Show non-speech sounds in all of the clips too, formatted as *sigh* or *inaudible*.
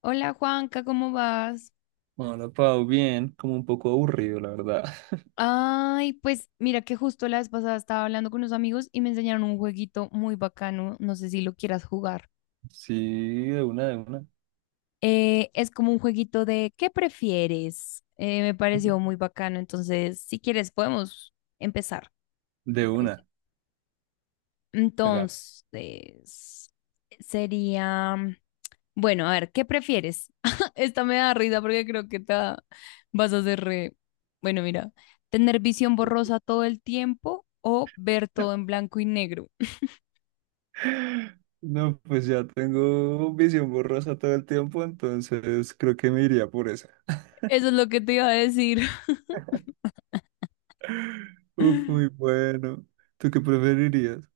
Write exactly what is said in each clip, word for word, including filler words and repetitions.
Hola, Juanca, ¿cómo vas? Hola, Pau, bien, como un poco aburrido, la verdad. Ay, pues mira que justo la vez pasada estaba hablando con unos amigos y me enseñaron un jueguito muy bacano, no sé si lo quieras jugar. *laughs* Sí, de una, de una, Eh, es como un jueguito de ¿qué prefieres? Eh, me pareció muy bacano, entonces si quieres podemos empezar, ¿te de parece? una, acá. Entonces, sería, Bueno, a ver, ¿qué prefieres? *laughs* Esta me da risa porque creo que te va- vas a hacer re... Bueno, mira, ¿tener visión borrosa todo el tiempo o ver todo en blanco y negro? *laughs* No, pues ya tengo visión borrosa todo el tiempo, entonces creo que me iría por esa. Eso es lo que te iba a decir. Uf, *laughs* muy bueno. ¿Tú qué preferirías?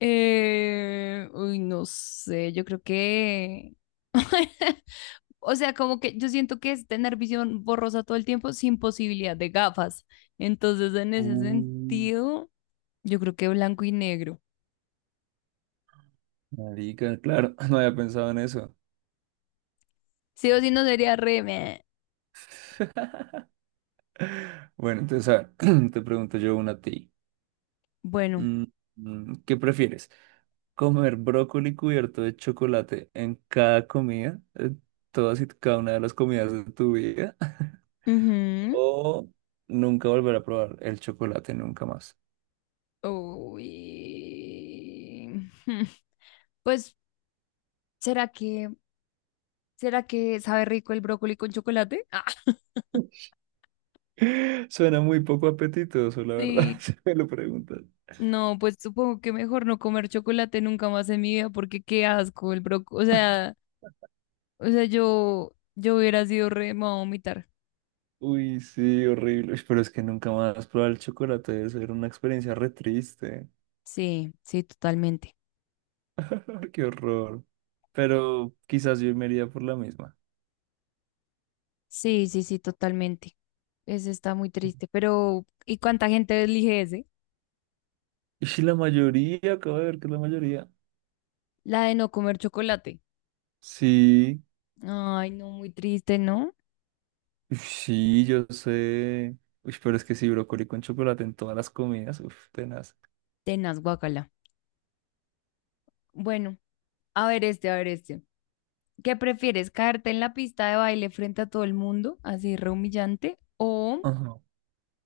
Eh, uy, no sé, yo creo que... *laughs* O sea, como que yo siento que es tener visión borrosa todo el tiempo sin posibilidad de gafas. Entonces, en ese Uh, sentido, yo creo que blanco y negro. marica, claro, *laughs* no había pensado en eso. Sí o sí no sería re... meh. *laughs* Bueno, entonces, a ver, *clears throat* te pregunto yo una a ti. Bueno. Mm, mm, ¿Qué prefieres? Comer brócoli cubierto de chocolate en cada comida, en todas y cada una de las comidas de tu vida, *laughs* Ujú. o nunca volver a probar el chocolate nunca más. Uy. *laughs* Hmm. Pues, ¿será que, ¿será que sabe rico el brócoli con chocolate? *laughs* Ah, *laughs* Suena muy poco apetitoso, la verdad, *laughs* sí. si me lo preguntas. No, pues supongo que mejor no comer chocolate nunca más en mi vida, porque qué asco el brócoli. O sea, o sea, yo, yo hubiera sido re, me voy a vomitar. Uy, sí, horrible. Uy, pero es que nunca más probar el chocolate debe ser una experiencia re triste. Sí, sí, totalmente. *laughs* Qué horror. Pero quizás yo me iría por la misma. Sí, sí, sí, totalmente. Ese está muy triste, pero ¿y cuánta gente elige ese? Y si la mayoría, acabo de ver que es la mayoría. La de no comer chocolate. Sí. Ay, no, muy triste, ¿no? Uf, sí, yo sé. Uy, pero es que sí, brócoli con chocolate en todas las comidas. Uf, tenaz. Tenaz, guacala. Bueno, a ver este, a ver este. ¿Qué prefieres, caerte en la pista de baile frente a todo el mundo, así re humillante, o Ajá.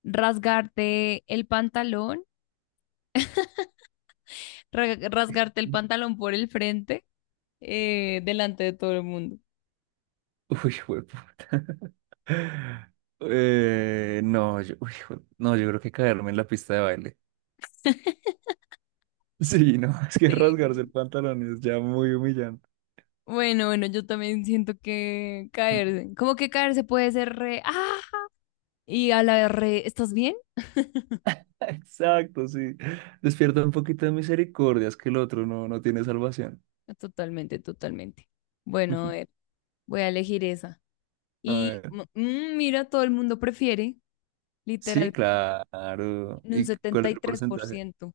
rasgarte el pantalón, *laughs* ra- rasgarte el pantalón por el frente, eh, delante de todo el mundo? Uy, jueputa. *laughs* Eh, no, yo, uy, jue- no, yo creo que caerme en la pista de baile. *laughs* Sí, no, *laughs* es que rasgarse el Sí. pantalón es ya muy humillante. Bueno, bueno, yo también siento que *laughs* caerse, como que caerse puede ser re, ah, y a la re, ¿estás bien? Exacto, sí. Despierta un poquito de misericordia, es que el otro no, no tiene salvación. Totalmente, totalmente. Bueno, a ver, *laughs* voy a elegir esa. A Y ver. mm, mm, mira, todo el mundo prefiere, Sí, literal, claro. en un ¿Y cuál setenta es y el tres por porcentaje? ciento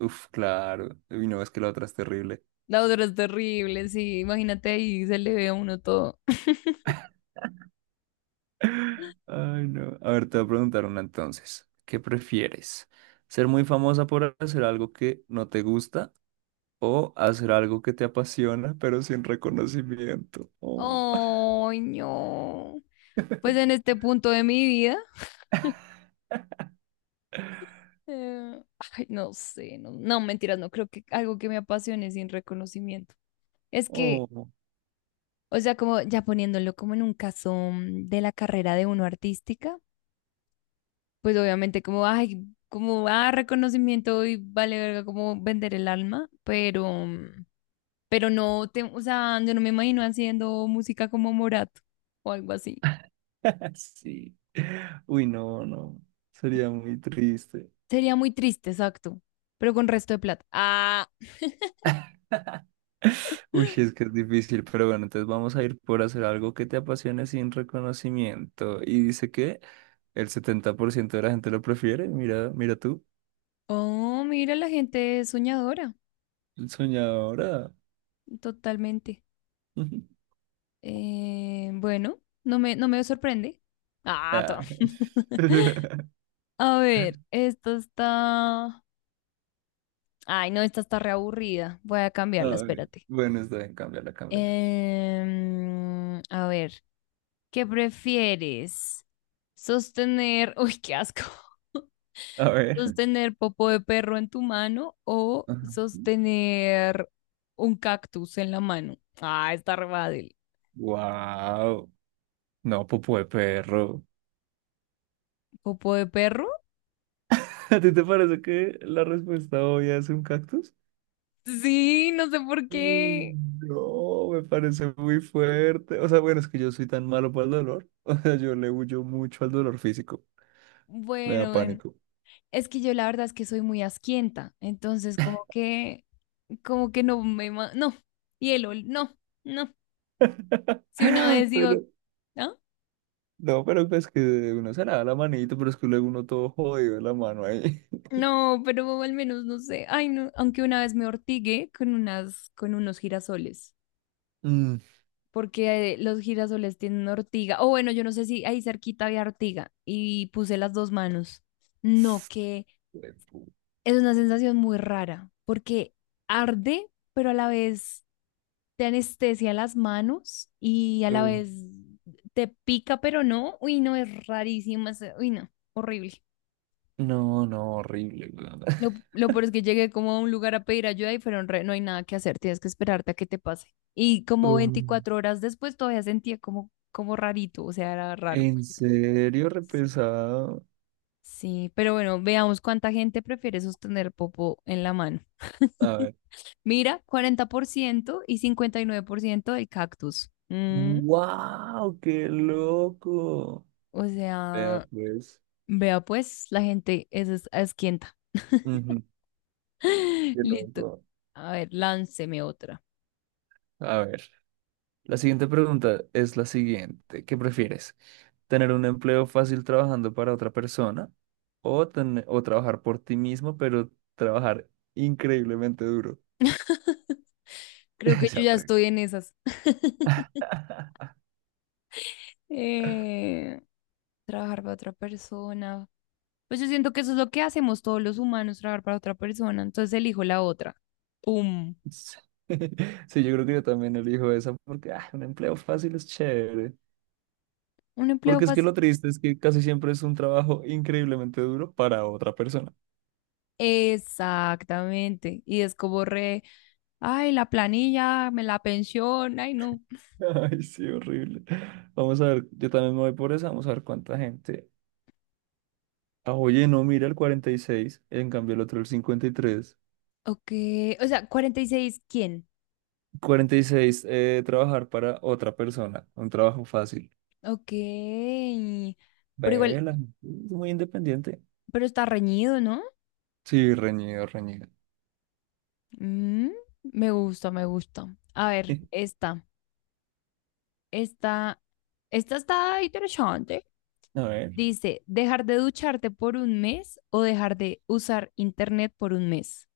Uf, claro. Uy, no, es que la otra es terrible. La otra es terrible, sí, imagínate ahí, se le ve a uno todo. Ay, no. A ver, te voy a preguntar una entonces. ¿Qué prefieres? ¿Ser muy famosa por hacer algo que no te gusta o hacer algo que te apasiona pero sin reconocimiento? Oh, ¡Ay, no! Pues en *laughs* este punto de mi vida, eh, ay, no sé, no, no, mentiras, no creo que algo que me apasione sin reconocimiento. Es que, oh, o sea, como ya poniéndolo como en un caso mm, de la carrera de uno artística, pues obviamente como, ay, como, ah, reconocimiento y vale verga como vender el alma, pero, mm, pero no, te, o sea, yo no me imagino haciendo música como Morato o algo así. *laughs* sí. Uy, no, no. Sería muy triste. Sería muy triste, exacto, pero con resto de plata. Ah, Uy, es que es difícil, pero bueno, entonces vamos a ir por hacer algo que te apasione sin reconocimiento. Y dice que el setenta por ciento de la gente lo prefiere. Mira, mira tú, oh, mira, la gente es soñadora, soñadora. totalmente. *laughs* Eh, bueno, no me, no me sorprende. Ah, Ah. to- *laughs* *laughs* A ver, esta está... Ay, no, esta está reaburrida. Voy a cambiarla, Ay, espérate. bueno, está bien, cámbiala, cámbiala. Em, a ver, ¿qué prefieres? Sostener, *laughs* uy, qué asco. *laughs* A ver. ¿Sostener popo de perro en tu mano o sostener un cactus en la mano? Ah, está re fácil. Wow. No, popó de perro. ¿Popo de perro? *laughs* ¿A ti te parece que la respuesta obvia es un cactus? Sí, no sé por Uy, qué. no, me parece muy fuerte. O sea, bueno, es que yo soy tan malo para el dolor. *laughs* O sea, yo le huyo mucho al dolor físico. Me da Bueno, bueno. pánico. Es que yo la verdad es que soy muy asquienta, entonces como que, como que no me, ma- no, hielo, no, no. *laughs* Si una vez digo, Pero, ¿ah? no, pero pues que uno se lava la manito, pero es que luego uno todo jodido de la mano ahí. *laughs* No, pero al menos no sé. Ay, no, aunque una vez me ortigué con unas, con unos girasoles, Mm. porque eh, los girasoles tienen ortiga. O bueno, yo no sé si ahí cerquita había ortiga y puse las dos manos. No, que *sniffs* es una sensación muy rara, porque arde, pero a la vez te anestesia las manos y a la Uh, vez te pica, pero no. Uy, no, es rarísimo. es- Uy, no, horrible. no, no, horrible, weón. Lo, lo peor es que llegué como a un lugar a pedir ayuda y fueron re, no hay nada que hacer, tienes que esperarte a que te pase. Y *laughs* como uh, veinticuatro horas después todavía sentía como, como rarito, o sea, era raro. ¿En serio repesado? Sí, pero bueno, veamos cuánta gente prefiere sostener popo en la mano. *laughs* A ver. Mira, cuarenta por ciento y cincuenta y nueve por ciento del cactus. Mm, ¡Wow! ¡Qué loco! O Vea, sea, pues. vea pues, la gente es, es asquienta. Ujú, *laughs* ¡qué Listo. loco! A ver, lánceme otra. A ver. La siguiente pregunta es la siguiente. ¿Qué prefieres? ¿Tener un empleo fácil trabajando para otra persona o, ten- o trabajar por ti mismo, pero trabajar increíblemente duro? Creo *laughs* que yo Esa ya estoy en esas. *laughs* pregunta. Eh, Trabajar para otra persona. Pues yo siento que eso es lo que hacemos todos los humanos, trabajar para otra persona. Entonces elijo la otra. ¡Pum! Sí, *laughs* sí, yo creo que yo también elijo esa porque ah, un empleo fácil es chévere. Un empleo Porque es que fácil. lo triste es que casi siempre es un trabajo increíblemente duro para otra persona. Exactamente. Y es como re, ay, la planilla, me la pensión, ay, no. *laughs* Ay, sí, horrible. Vamos a ver, yo también me voy por esa, vamos a ver cuánta gente. Ah, oye, no, mira el cuarenta y seis, en cambio el otro el cincuenta y tres. Ok, o sea, cuarenta y seis, ¿quién? Cuarenta y seis, eh, trabajar para otra persona, un trabajo fácil. Ok, pero igual, Vela, es muy independiente. pero está reñido, ¿no? Sí, reñido, reñido. Mm, me gusta, me gusta. A ver, *laughs* esta, esta, esta está interesante. A ver. Dice, dejar de ducharte por un mes o dejar de usar internet por un mes.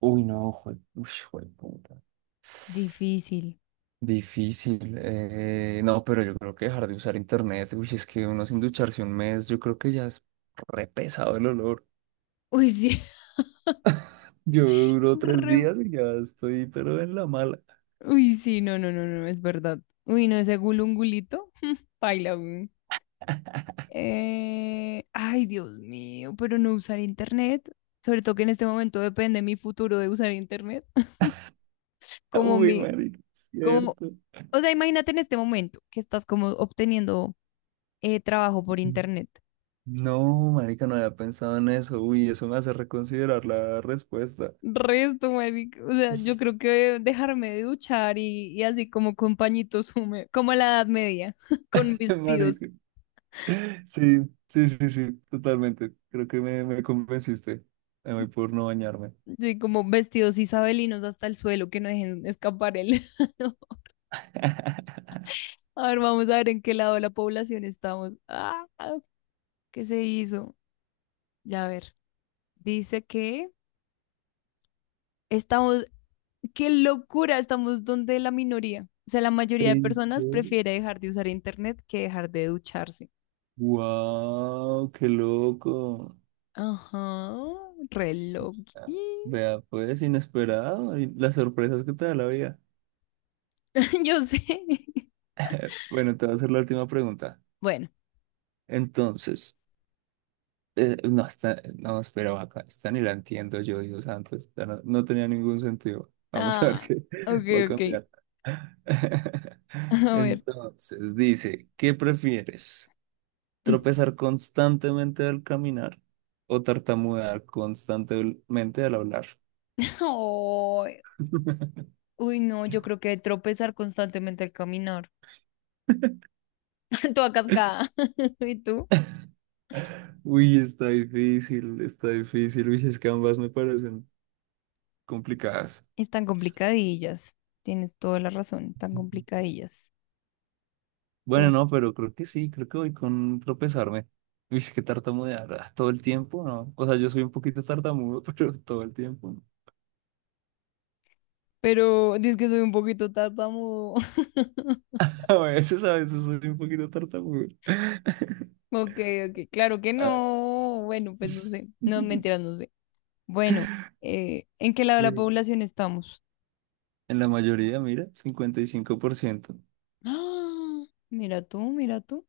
Uy, no, jue, uy, jueputa. Difícil. Difícil. eh, no, pero yo creo que dejar de usar internet, uy, es que uno sin ducharse un mes, yo creo que ya es re pesado el olor. Uy, sí. Yo duro *laughs* tres re- días y ya estoy, pero en la mala. Uy, sí, no, no, no, no, es verdad. Uy, no, ese gulungulito. *laughs* Paila, güey. Eh, ay, Dios mío, pero no usar internet. Sobre todo que en este momento depende mi futuro de usar internet. *laughs* *laughs* Como Uy, mi, marica, es como, cierto. o sea, imagínate en este momento que estás como obteniendo eh, trabajo por internet. No, marica, no había pensado en eso. Uy, eso me hace reconsiderar la respuesta. Resto, marica. O sea, yo creo que dejarme de duchar y, y así como con pañitos húmedos, como a la Edad Media, *laughs* con *laughs* vestidos, Marica. Sí, sí, sí, sí, totalmente. Creo que me, me convenciste. Me voy por no bañarme. sí, como vestidos isabelinos hasta el suelo, que no dejen escapar el... *laughs* *laughs* A ver, vamos a ver en qué lado de la población estamos. Ah, ¿qué se hizo? Ya a ver. Dice que estamos, qué locura, estamos donde la minoría. O sea, la mayoría de En personas serio. prefiere dejar de usar internet que dejar de ducharse. Wow, qué loco. Ajá, reloj. Ah, vea, pues inesperado y las sorpresas que te da la vida. *laughs* Yo sé. *laughs* *laughs* Bueno, te voy a hacer la última pregunta. Bueno. Entonces, eh, no, está, no, espera, vaca, esta ni la entiendo yo, Dios santo, esta no, no tenía ningún sentido. Vamos a ver Ah, qué *laughs* ok, va a ok. cambiar. *laughs* *laughs* A ver. Entonces, dice, ¿qué prefieres? *laughs* ¿Tropezar constantemente al caminar o tartamudear constantemente al hablar? Ay, *laughs* uy, no, yo creo que tropezar constantemente al caminar. *laughs* Toda cascada. *laughs* ¿Y tú? Uy, está difícil, está difícil. Uy, es que ambas me parecen complicadas. Están complicadillas. Tienes toda la razón, tan complicadillas. Yo Bueno, no, s- pero creo que sí, creo que voy con tropezarme. Uy, es que tartamudear ah, todo el tiempo, ¿no? O sea, yo soy un poquito tartamudo, *laughs* pero todo el tiempo. No. Pero dices que soy un poquito tartamudo. *laughs* A veces, a veces soy un poquito tartamudo. *laughs* Ok, ok, claro que Ah. no. Bueno, pues no sé. No, *laughs* mentiras, no sé. Bueno, eh, ¿en qué lado de la población estamos? En la mayoría, mira, cincuenta y cinco por ciento. *gasps* ¡Ah! Mira tú, mira tú.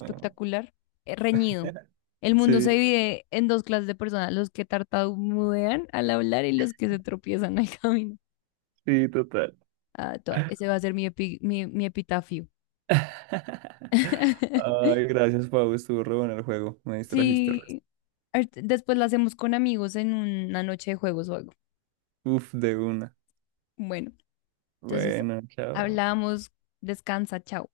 Ah. eh, reñido. *laughs* El mundo se Sí, divide en dos clases de personas, los que tartamudean al hablar y los que se tropiezan al *laughs* camino. sí, total. Ah, toda- ese va a ser mi, epi- mi, mi epitafio. *laughs* *laughs* Ay, gracias, Pau. Estuvo re bueno el juego. Me distrajiste. Re- Sí, art- después la hacemos con amigos en una noche de juegos o algo. Uf, de una. Bueno, entonces Bueno, chao. hablamos, descansa, chao.